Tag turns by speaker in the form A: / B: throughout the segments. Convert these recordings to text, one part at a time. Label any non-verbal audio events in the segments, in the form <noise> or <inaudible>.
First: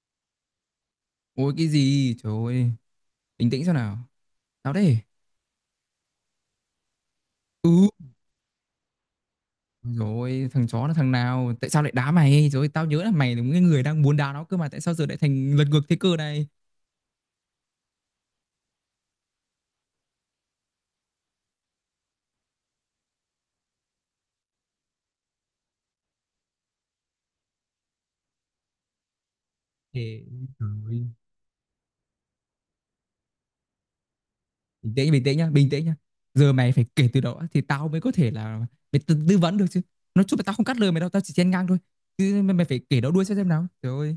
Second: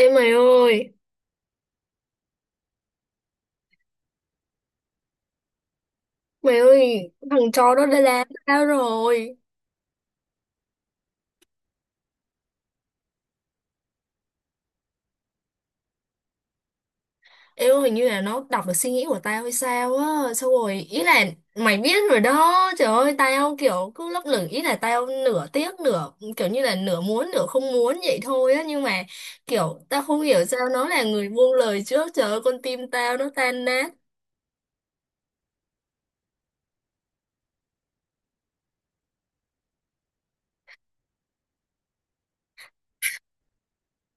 A: Ê
B: Ôi cái gì? Trời ơi, bình tĩnh xem nào. Tao đây.
A: mày ơi, thằng
B: Ừ.
A: chó đó đã làm tao rồi.
B: Rồi, thằng chó là thằng nào? Tại sao lại đá mày? Rồi tao nhớ là mày là cái người đang muốn đá nó cơ mà tại sao giờ lại thành lật ngược thế cơ này?
A: Ê ơi, hình như là nó đọc được suy nghĩ của tao hay sao á. Xong rồi, ý là mày biết rồi đó. Trời ơi, tao kiểu cứ lấp lửng. Ý là tao nửa tiếc, nửa kiểu như là nửa muốn, nửa không muốn vậy thôi á. Nhưng mà kiểu tao không
B: Thế,
A: hiểu sao
B: trời
A: nó là
B: ơi.
A: người buông lời trước. Trời ơi, con tim tao nó tan nát.
B: Bình tĩnh nhá, bình tĩnh nhá. Giờ mày phải kể từ đầu á, thì tao mới có thể là mày tư vấn được chứ. Nói chung là tao không cắt lời mày đâu, tao chỉ chen ngang thôi. Chứ mày, mày phải kể nó đuôi xem nào. Trời ơi.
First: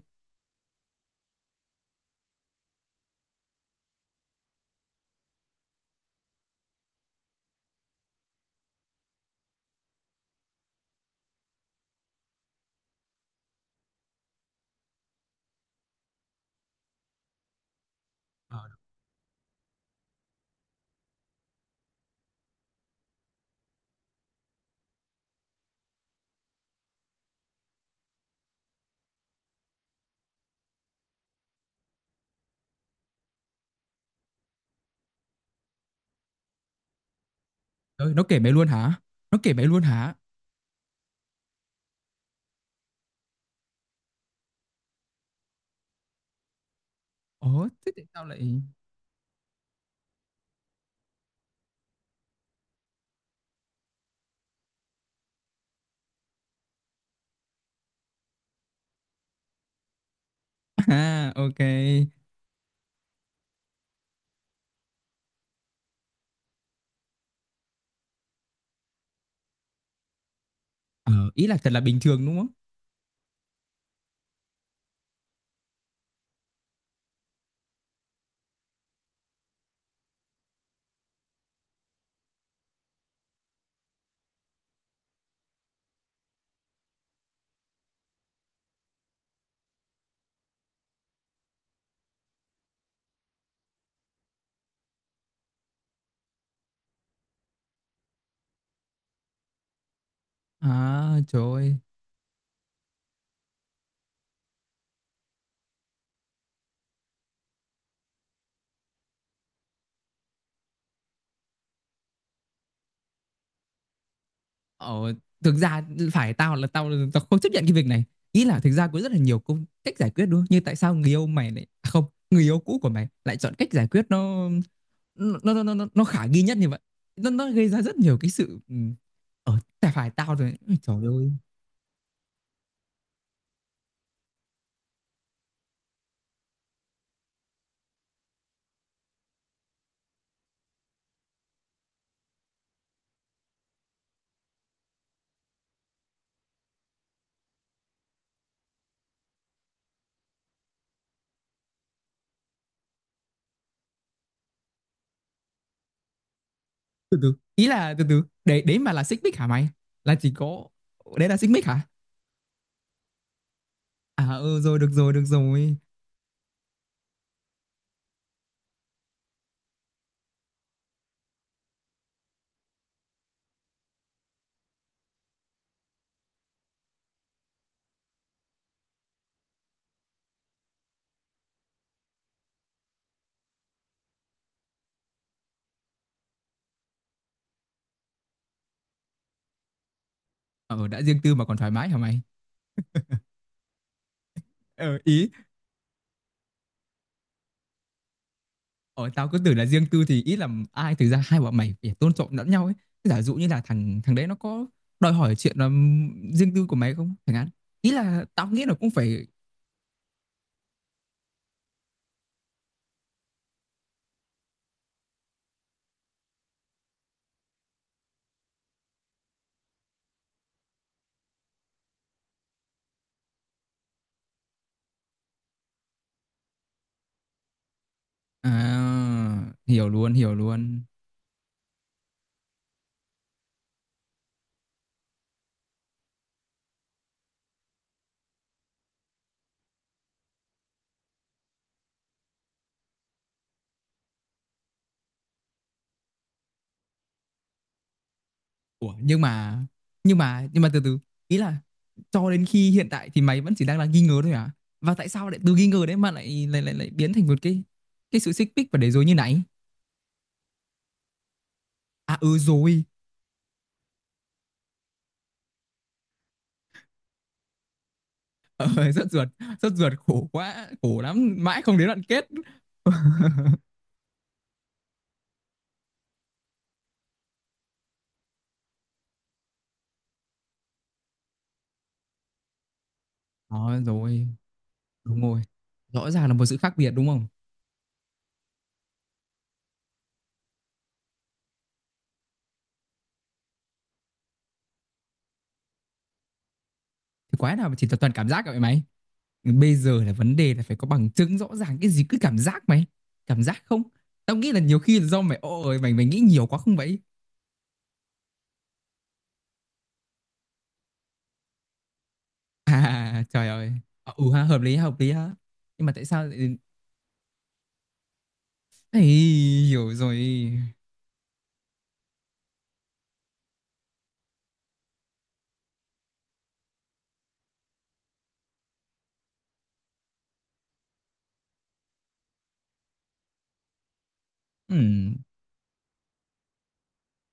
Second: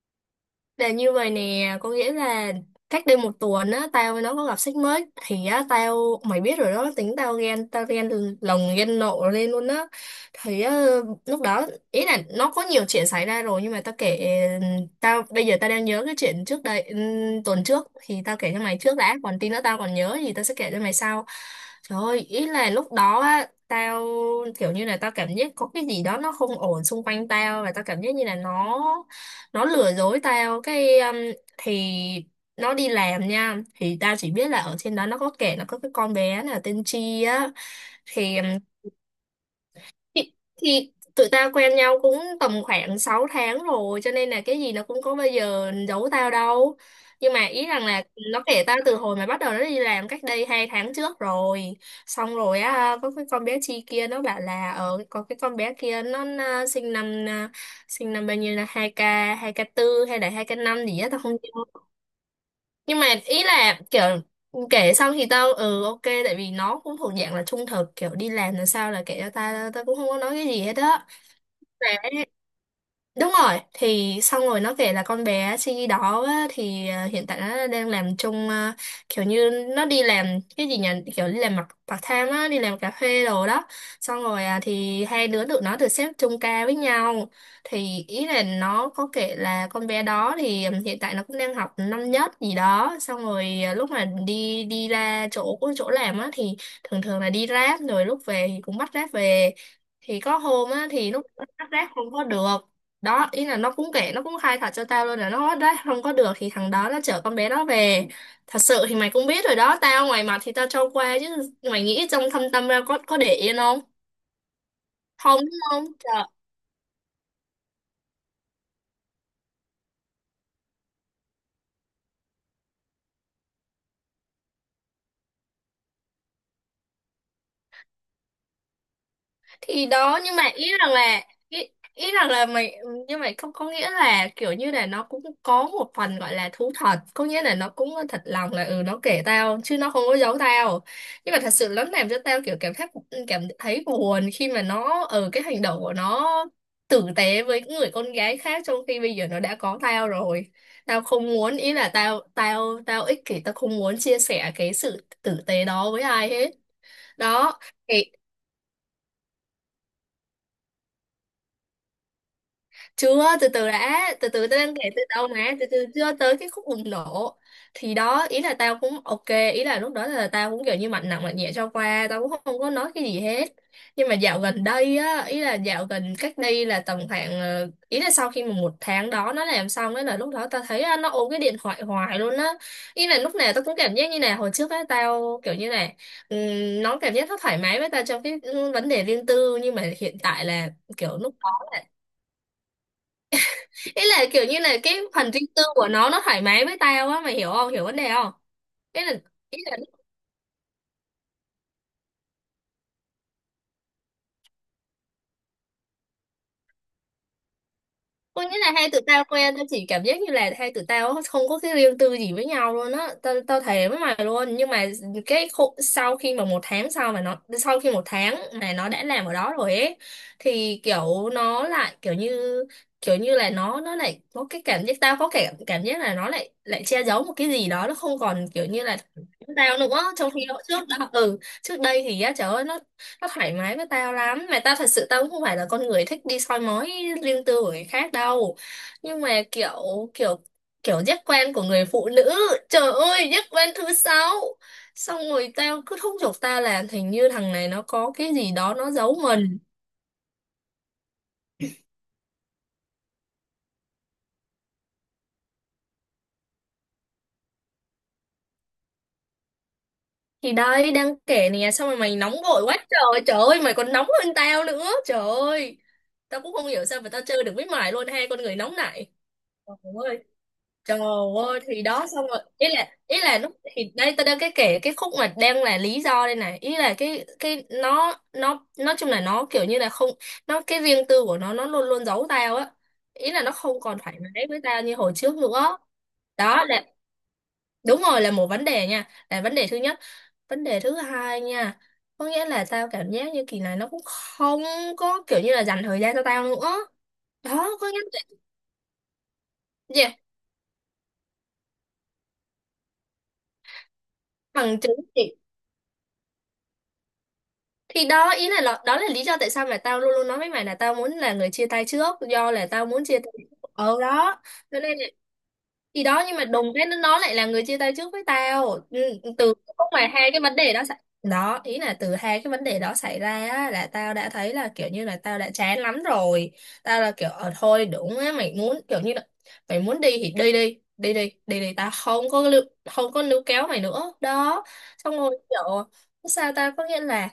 A: Là như vậy nè, có nghĩa là cách đây một tuần á, tao với nó có gặp sách mới thì á, tao mày biết rồi đó, tính tao ghen lồng ghen nộ lên luôn á. Thì á, lúc đó ý là nó có nhiều chuyện xảy ra rồi nhưng mà tao kể tao bây giờ tao đang nhớ cái chuyện trước đây tuần trước thì tao kể
B: Ờ,
A: cho mày trước đã, còn tí nữa tao còn nhớ thì tao sẽ kể cho mày sau. Trời ơi, ý là lúc đó á tao kiểu như là tao cảm giác có cái gì đó nó không ổn xung quanh tao, và tao cảm giác như là nó lừa dối tao cái thì nó đi làm nha, thì tao chỉ biết là ở trên đó nó có kể nó có cái con bé là tên Chi á.
B: trời ơi, nó
A: thì
B: kể mày luôn hả? Nó kể mày luôn hả?
A: thì, thì tụi tao quen nhau cũng tầm khoảng 6 tháng rồi, cho nên là cái gì nó cũng có bây giờ giấu tao đâu. Nhưng mà ý
B: Ồ,
A: rằng
B: thế
A: là
B: tại sao
A: nó
B: lại...
A: kể tao
B: <laughs>
A: từ hồi mà bắt đầu nó đi làm cách đây 2 tháng trước rồi. Xong rồi á, có cái con bé Chi kia nó bảo là ở có cái con bé kia nó sinh năm à, sinh năm bao nhiêu, là hai k tư hay là hai k năm gì á tao không
B: À, ok.
A: nhớ. Nhưng mà ý là kiểu kể xong thì tao ừ ok, tại vì nó cũng thuộc dạng là trung thực, kiểu đi làm là sao là kể cho tao, tao cũng không có nói cái gì hết á.
B: Ờ, ý là thật là
A: Sẽ
B: bình thường đúng không?
A: đúng rồi, thì xong rồi nó kể là con bé Chi đó á, thì hiện tại nó đang làm chung, kiểu như nó đi làm cái gì nhỉ, kiểu đi làm mặt part time á, đi làm cà phê đồ đó. Xong rồi à, thì hai đứa tụi nó được xếp chung ca với nhau. Thì ý là nó có kể là con bé đó thì hiện tại nó cũng đang học năm nhất gì đó. Xong rồi à, lúc mà đi đi ra chỗ chỗ làm á thì thường thường là đi ráp rồi lúc về thì cũng bắt ráp về. Thì có hôm á, thì
B: À,
A: lúc
B: trời
A: bắt
B: ơi.
A: ráp không có được đó, ý là nó cũng kể nó cũng khai thật cho tao luôn là nó đấy không có được, thì thằng đó nó chở con bé đó về. Thật sự thì mày cũng biết rồi đó, tao ngoài mặt thì tao cho qua chứ mày nghĩ trong thâm tâm ra có để yên không,
B: Ờ,
A: không
B: thực
A: đúng
B: ra
A: không trời.
B: phải tao là tao không chấp nhận cái việc này. Ý là thực ra có rất là nhiều công cách giải quyết đúng không? Như tại sao người yêu mày lại à, không, người yêu cũ của mày lại chọn cách giải quyết nó khả nghi nhất như vậy. Nó gây ra rất nhiều cái sự ừ, ờ
A: Thì
B: tại phải
A: đó
B: tao
A: nhưng mà
B: rồi.
A: ý
B: Ôi,
A: rằng
B: Trời
A: là
B: ơi.
A: ý rằng là mày, nhưng mà không có nghĩa là kiểu như là nó cũng có một phần gọi là thú thật, có nghĩa là nó cũng thật lòng là ừ nó kể tao chứ nó không có giấu tao. Nhưng mà thật sự nó làm cho tao kiểu cảm thấy, cảm thấy buồn khi mà nó ở cái hành động của nó tử tế với người con gái khác, trong khi bây giờ nó đã có tao rồi. Tao không muốn, ý là tao tao tao ích kỷ, tao không muốn chia sẻ cái sự tử tế đó với ai hết
B: Từ từ.
A: đó.
B: Ý là từ từ. Đấy đấy mà là xích mích hả mày? Là chỉ có đấy là xích mích hả?
A: Chưa, từ từ đã, từ
B: À
A: từ,
B: ừ
A: tao đang
B: rồi được
A: kể từ
B: rồi được
A: đâu mà, từ
B: rồi.
A: từ chưa tới cái khúc bùng nổ. Thì đó ý là tao cũng ok, ý là lúc đó là tao cũng kiểu như mạnh nặng mạnh nhẹ cho qua, tao cũng không có nói cái gì hết. Nhưng mà dạo gần đây á, ý là dạo gần cách đây là tầm khoảng ý là sau khi mà một tháng đó nó làm xong ấy, là lúc đó tao thấy á, nó ôm cái điện thoại hoài luôn á. Ý là lúc nào tao cũng cảm giác như này, hồi trước á tao kiểu như này nó cảm giác nó thoải mái với tao trong cái vấn đề riêng tư, nhưng mà hiện tại là
B: Ờ đã
A: kiểu
B: riêng tư
A: lúc,
B: mà còn thoải mái hả mày?
A: ý là kiểu như là cái
B: Ờ ý
A: phần riêng tư của nó thoải mái với tao á, mày hiểu không, hiểu vấn đề không? ý
B: Ồ,
A: là
B: tao cứ tưởng
A: ý
B: là
A: là
B: riêng tư thì ít làm ai thực ra hai bọn mày phải tôn trọng lẫn nhau ấy. Giả dụ như là thằng thằng đấy nó có đòi hỏi chuyện là riêng tư của mày không? Thằng hạn. Ý là
A: có
B: tao
A: nghĩa
B: nghĩ
A: là
B: là cũng
A: hai tụi tao
B: phải
A: quen, tao chỉ cảm giác như là hai tụi tao không có cái riêng tư gì với nhau luôn á, tao tao thề với mày luôn. Nhưng mà cái khu, sau khi mà một tháng sau mà nó sau khi một tháng mà nó đã làm ở đó rồi ấy, thì kiểu nó lại kiểu như là nó lại có cái cảm giác, tao có cảm cảm giác là nó lại lại che giấu một cái gì đó, nó không còn
B: à,
A: kiểu như là tao
B: hiểu
A: nữa.
B: luôn,
A: Trong
B: hiểu
A: khi hồi
B: luôn.
A: trước đó trước đây thì á, trời ơi, nó thoải mái với tao lắm. Mà tao thật sự tao cũng không phải là con người thích đi soi mói riêng tư của người khác đâu. Nhưng mà kiểu kiểu kiểu giác quan của người phụ nữ, trời ơi, giác quan thứ sáu. Xong rồi tao cứ thúc giục tao là hình như thằng này nó có cái gì đó nó
B: Ủa
A: giấu
B: nhưng
A: mình.
B: mà từ từ ý là cho đến khi hiện tại thì mày vẫn chỉ đang là nghi ngờ thôi à? Và tại sao lại từ nghi ngờ đấy mà lại biến thành một cái sự xích mích và để rồi như này?
A: Thì đây đang kể nè, xong rồi mày
B: À
A: nóng
B: ừ
A: vội quá
B: rồi. <laughs>
A: trời, trời ơi mày còn nóng hơn tao nữa, trời ơi. Tao cũng không hiểu sao mà tao chơi được với mày luôn, hai con người
B: Ờ,
A: nóng này.
B: rất
A: Trời
B: ruột
A: ơi,
B: khổ quá,
A: trời
B: khổ lắm,
A: ơi,
B: mãi không
A: thì
B: đến đoạn
A: đó, xong
B: kết.
A: rồi, ý là
B: <laughs>
A: lúc, thì đây tôi đang cái kể cái khúc mà đang là lý do đây này. Ý là cái nó nói chung là nó kiểu như là không, nó cái riêng tư của nó luôn luôn giấu tao á, ý là nó
B: Đó
A: không còn thoải
B: rồi,
A: mái với tao như hồi
B: đúng
A: trước
B: rồi.
A: nữa.
B: Rõ ràng là một sự
A: Đó
B: khác
A: là,
B: biệt đúng không?
A: đúng rồi, là một vấn đề nha, là vấn đề thứ nhất. Vấn đề thứ hai nha, có nghĩa là tao cảm giác như kỳ này nó cũng không có kiểu như là dành thời gian cho tao nữa
B: Thì quái nào mà
A: đó, có
B: chỉ là
A: nghĩa
B: toàn
A: là
B: cảm giác cả vậy mày. Bây giờ là
A: yeah,
B: vấn đề là phải có bằng chứng rõ ràng cái gì cứ cảm giác mày. Cảm giác không? Tao nghĩ là nhiều
A: bằng chứng.
B: khi là do mày ôi mày mày nghĩ nhiều quá không vậy?
A: Thì đó ý là đó là lý do tại sao mà tao luôn luôn nói với mày là tao muốn là người chia tay trước, do là tao muốn chia
B: À
A: tay
B: trời
A: trước.
B: ơi.
A: Ờ
B: Ờ, Ừ
A: Đó
B: ha, hợp lý
A: cho
B: ha,
A: nên
B: hợp
A: là,
B: lý ha. Nhưng mà
A: thì
B: tại
A: đó
B: sao
A: nhưng mà
B: lại
A: đùng cái nó lại là người chia tay trước với tao.
B: Ây,
A: Ừ, từ lúc
B: hiểu
A: mà hai cái
B: rồi.
A: vấn đề đó xảy đó, ý là từ hai cái vấn đề đó xảy ra á, là tao đã thấy là kiểu như là tao đã chán lắm rồi. Tao là kiểu ờ thôi đúng á mày muốn kiểu như là mày muốn đi thì đi đi đi đi đi đi, tao không có lưu, không có níu kéo mày nữa đó.
B: Ừm,
A: Xong rồi kiểu sao ta, có nghĩa là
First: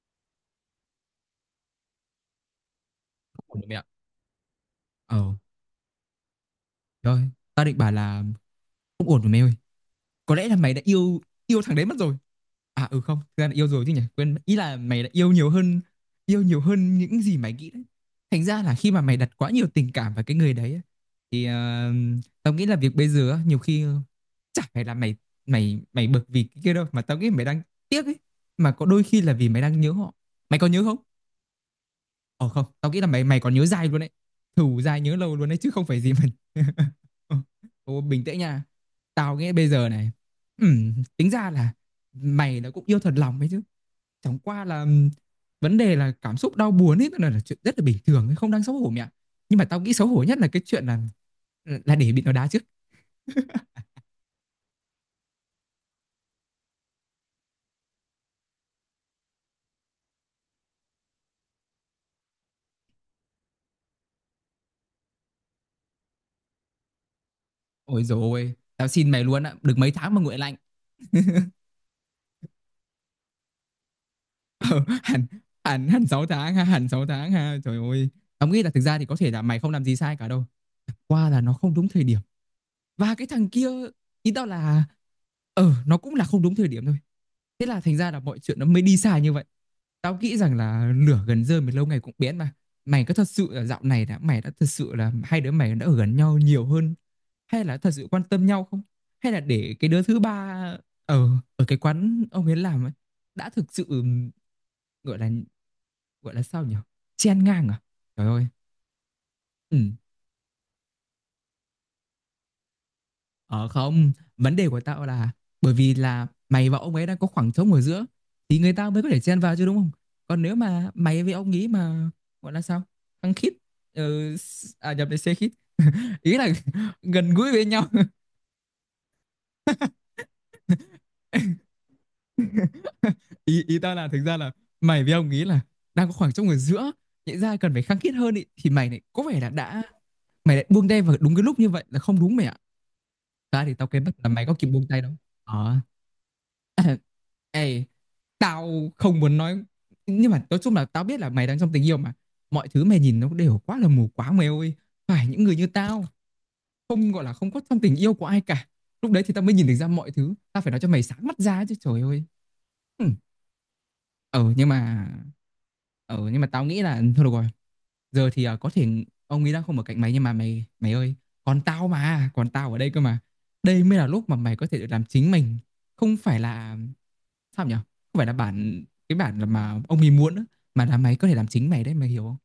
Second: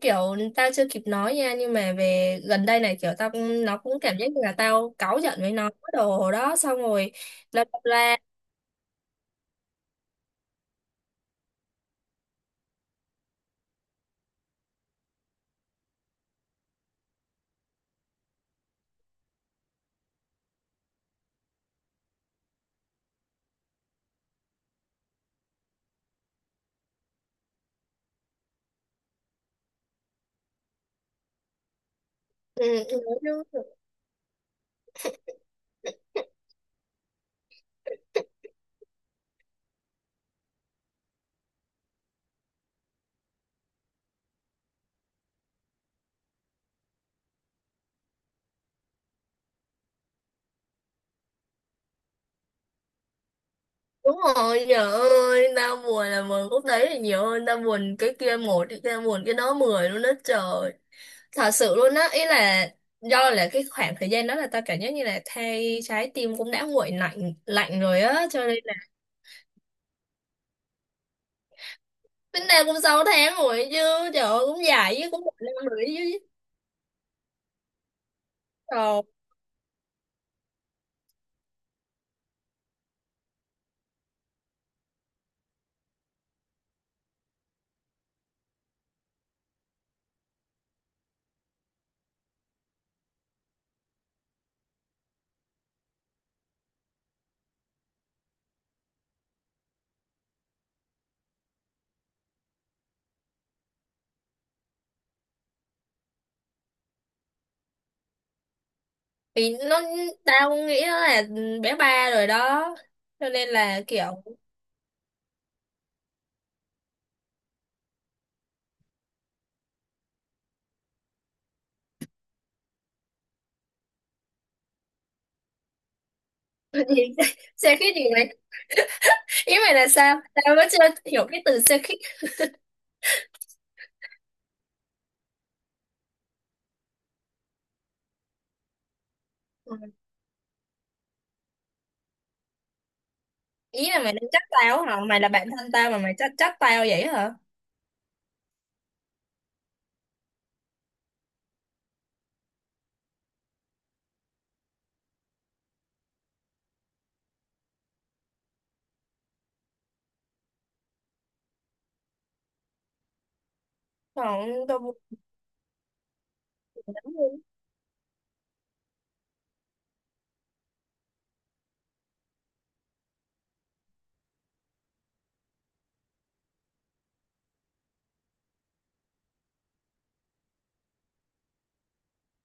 A: kiểu tao chưa kịp nói nha nhưng mà về gần đây này kiểu
B: không ổn rồi mẹ
A: nó
B: ạ.
A: cũng cảm giác như là tao cáu
B: Ờ,
A: giận với nó cái đồ đó, xong rồi
B: rồi, tao
A: nó
B: định
A: đâm
B: bảo
A: ra.
B: là không ổn rồi mẹ ơi. Có lẽ là mày đã yêu yêu thằng đấy mất rồi. À ừ không thực ra là yêu rồi chứ nhỉ, quên, ý là mày đã yêu nhiều hơn, yêu nhiều hơn những gì mày nghĩ đấy. Thành ra là khi mà mày đặt quá nhiều tình cảm vào cái người đấy thì ờ, tao nghĩ là việc bây giờ á, nhiều khi ờ, chả phải là mày mày mày bực vì cái kia đâu mà tao nghĩ mày đang tiếc ấy, mà có đôi khi là vì mày đang nhớ họ. Mày có nhớ không? Ờ không
A: Ừ,
B: tao nghĩ
A: ừ,
B: là mày mày còn nhớ dai luôn đấy, thù dai nhớ lâu luôn đấy chứ không phải gì mình. <laughs> Ô, bình tĩnh nha. Tao nghĩ bây giờ này, tính ra là mày nó cũng yêu thật lòng ấy chứ. Chẳng qua là vấn đề là cảm xúc đau buồn ấy là chuyện rất là bình thường, ấy, không đáng xấu hổ mẹ. Nhưng mà tao nghĩ xấu hổ nhất là cái chuyện là để bị nó đá trước. <laughs>
A: đúng rồi, trời ơi, tao buồn là buồn khúc đấy là nhiều hơn, tao buồn cái kia một, cái kia buồn cái đó mười luôn đó trời, thật sự luôn á. Ý là do là cái khoảng thời gian đó là tao cảm giác như là thay trái tim cũng đã nguội lạnh lạnh rồi
B: Ôi dồi
A: á, cho
B: ôi,
A: nên là
B: tao xin mày luôn á, được mấy tháng mà nguội lạnh. <laughs>
A: tính ra cũng 6 tháng rồi chứ, trời ơi cũng
B: Ờ,
A: dài chứ, cũng
B: hẳn
A: một năm rồi
B: hẳn hẳn 6
A: chứ
B: tháng ha, hẳn 6 tháng ha. Trời ơi. Tao nghĩ là thực ra
A: trời.
B: thì có thể là mày không làm gì sai cả đâu. Chẳng qua là nó không đúng thời điểm. Và cái thằng kia, ý tao là, ờ nó cũng là không đúng thời điểm thôi. Thế là thành ra là mọi chuyện nó mới đi xa như vậy. Tao nghĩ rằng là lửa gần rơm thì lâu ngày cũng biến mà. Mày có thật sự là dạo này đã mày đã thật sự là hai đứa mày đã ở gần nhau nhiều hơn hay là thật sự quan tâm nhau không? Hay là để cái đứa thứ ba ở ở cái quán ông ấy làm ấy đã thực sự gọi là, gọi là sao nhỉ? Chen ngang à? Trời ơi.
A: Thì
B: Ừ.
A: nó, tao nghĩ nó là bé ba rồi đó, cho nên
B: Ờ
A: là kiểu.
B: không, vấn đề của tao là bởi vì là mày và ông ấy đang có khoảng trống ở giữa thì người ta mới có thể chen vào chứ đúng không? Còn nếu mà mày với ông ý mà gọi là sao? Khăng khít ờ, à nhập về xe khít. Ý là
A: <laughs>
B: <laughs>
A: Gì?
B: gần gũi với
A: Xe
B: nhau.
A: khít gì mày, ý mày là sao, tao vẫn chưa hiểu cái từ
B: <laughs>
A: xe khít.
B: Ý ý tao là thực ra là mày với ông ý là đang có khoảng trống ở giữa, nhẽ ra cần phải khăng khít hơn ý, thì mày lại có vẻ là
A: Ừ.
B: đã mày lại buông tay vào đúng cái lúc như vậy là không đúng mày ạ. Ta thì tao
A: Ý là
B: kém bắt
A: mày đang
B: là
A: trách
B: mày có kịp
A: tao
B: buông
A: hả,
B: tay đâu.
A: mày là bạn thân
B: Ờ
A: tao mà mày trách trách tao vậy hả?
B: <laughs> Ê, tao không muốn nói nhưng mà nói chung là tao biết là mày đang trong tình yêu mà mọi thứ mày nhìn nó đều quá là mù quáng mày ơi. Phải những người như tao không gọi là không có trong tình yêu của ai cả, lúc đấy thì tao mới nhìn được ra mọi thứ, tao phải nói cho mày sáng mắt ra chứ trời ơi. Ừ. Ờ
A: Còn
B: nhưng
A: tao buồn
B: mà tao nghĩ là
A: lắm
B: thôi được
A: luôn.
B: rồi, giờ thì à, có thể ông ấy đang không ở cạnh mày nhưng mà mày mày ơi, còn tao mà còn tao ở đây cơ mà. Đây mới là lúc mà mày có thể được làm chính mình, không phải là, sao nhỉ, không phải là bản cái bản mà ông ấy muốn á, mà là mày có thể làm chính mày đấy, mày hiểu không?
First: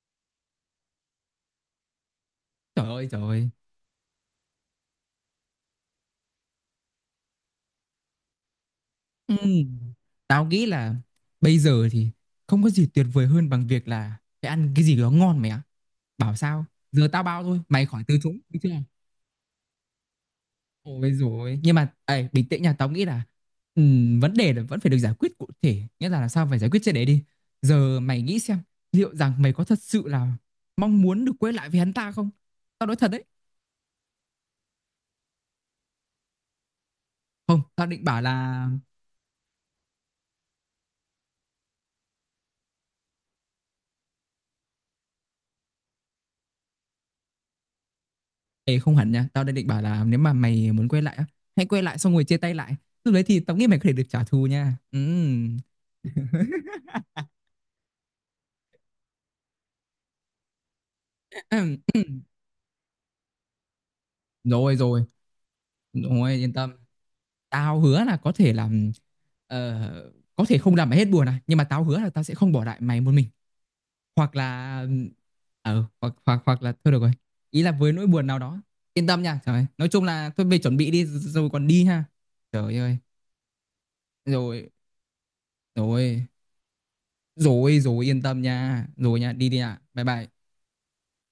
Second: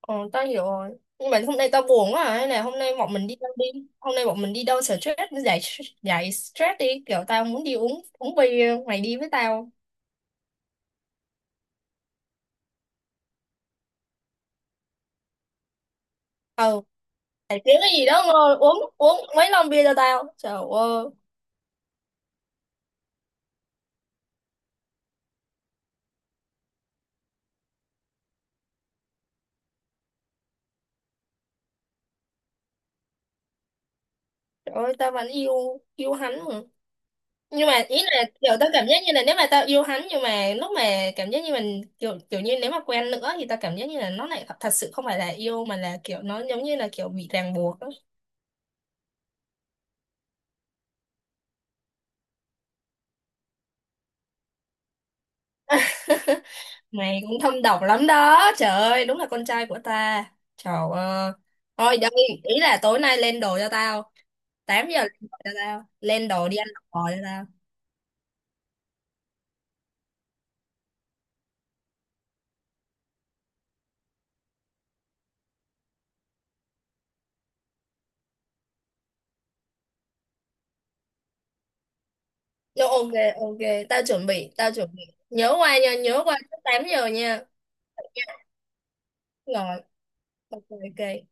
A: Ờ tao hiểu rồi, nhưng mà hôm nay tao buồn quá à. Hay là hôm
B: Trời
A: nay
B: ơi,
A: bọn
B: trời
A: mình đi
B: ơi.
A: đâu đi, hôm nay bọn mình đi đâu stress, giải giải stress đi, kiểu tao muốn đi uống uống bia, mày đi với
B: Ừ.
A: tao.
B: Tao nghĩ là bây giờ thì không có gì tuyệt vời hơn bằng việc là phải ăn cái gì đó ngon mày ạ. Bảo sao
A: Ờ,
B: giờ tao bao thôi
A: phải kiếm
B: mày
A: cái
B: khỏi
A: gì
B: từ
A: đó
B: chối
A: ngồi
B: được chưa.
A: uống uống mấy lon bia cho tao, trời ơi.
B: Ôi rồi nhưng mà ấy, bình tĩnh nha, tao nghĩ là vấn đề là vẫn phải được giải quyết cụ thể, nghĩa là làm sao phải giải quyết triệt để đi. Giờ mày nghĩ xem liệu rằng mày có thật sự là mong muốn được quay lại với hắn ta không? Tao nói thật đấy.
A: Trời ơi, tao vẫn yêu yêu hắn mà.
B: Không
A: Nhưng mà
B: tao
A: ý
B: định bảo
A: là kiểu
B: là
A: tao cảm giác như là nếu mà tao yêu hắn nhưng mà lúc mà cảm giác như mình kiểu kiểu như nếu mà quen nữa thì tao cảm giác như là nó lại thật sự không phải là yêu, mà là kiểu nó giống như là kiểu bị ràng buộc á.
B: Ê, không hẳn nha, tao đang định bảo là nếu mà mày muốn quay lại á, hãy quay lại xong rồi chia tay lại, lúc đấy thì tao nghĩ mày có thể được trả thù nha. Ừm. <laughs>
A: Mày cũng thâm độc lắm đó. Trời ơi, đúng là con trai của ta. Trời ơi. Thôi đây,
B: <coughs>
A: ý là tối nay lên đồ cho tao.
B: Rồi
A: 8 giờ
B: rồi.
A: lên đồ cho tao. Lên
B: Ôi
A: đồ
B: yên
A: đi ăn
B: tâm,
A: bò cho tao.
B: tao hứa là có thể làm ờ, có thể không làm mày hết buồn à, nhưng mà tao hứa là tao sẽ không bỏ lại mày một mình. Hoặc là ờ, hoặc, hoặc là thôi được rồi. Ý là với nỗi buồn nào đó, yên tâm nha trời ơi. Nói chung là thôi về chuẩn bị đi. Rồi còn đi ha. Trời
A: Rồi,
B: ơi.
A: ok ok, tao chuẩn bị,
B: Rồi.
A: tao chuẩn bị. Nhớ qua nha, nhớ
B: Rồi.
A: qua trước 8 giờ nha.
B: Rồi rồi yên tâm nha. Rồi nha, đi đi nha.
A: Rồi.
B: Bye bye.
A: Ok ok.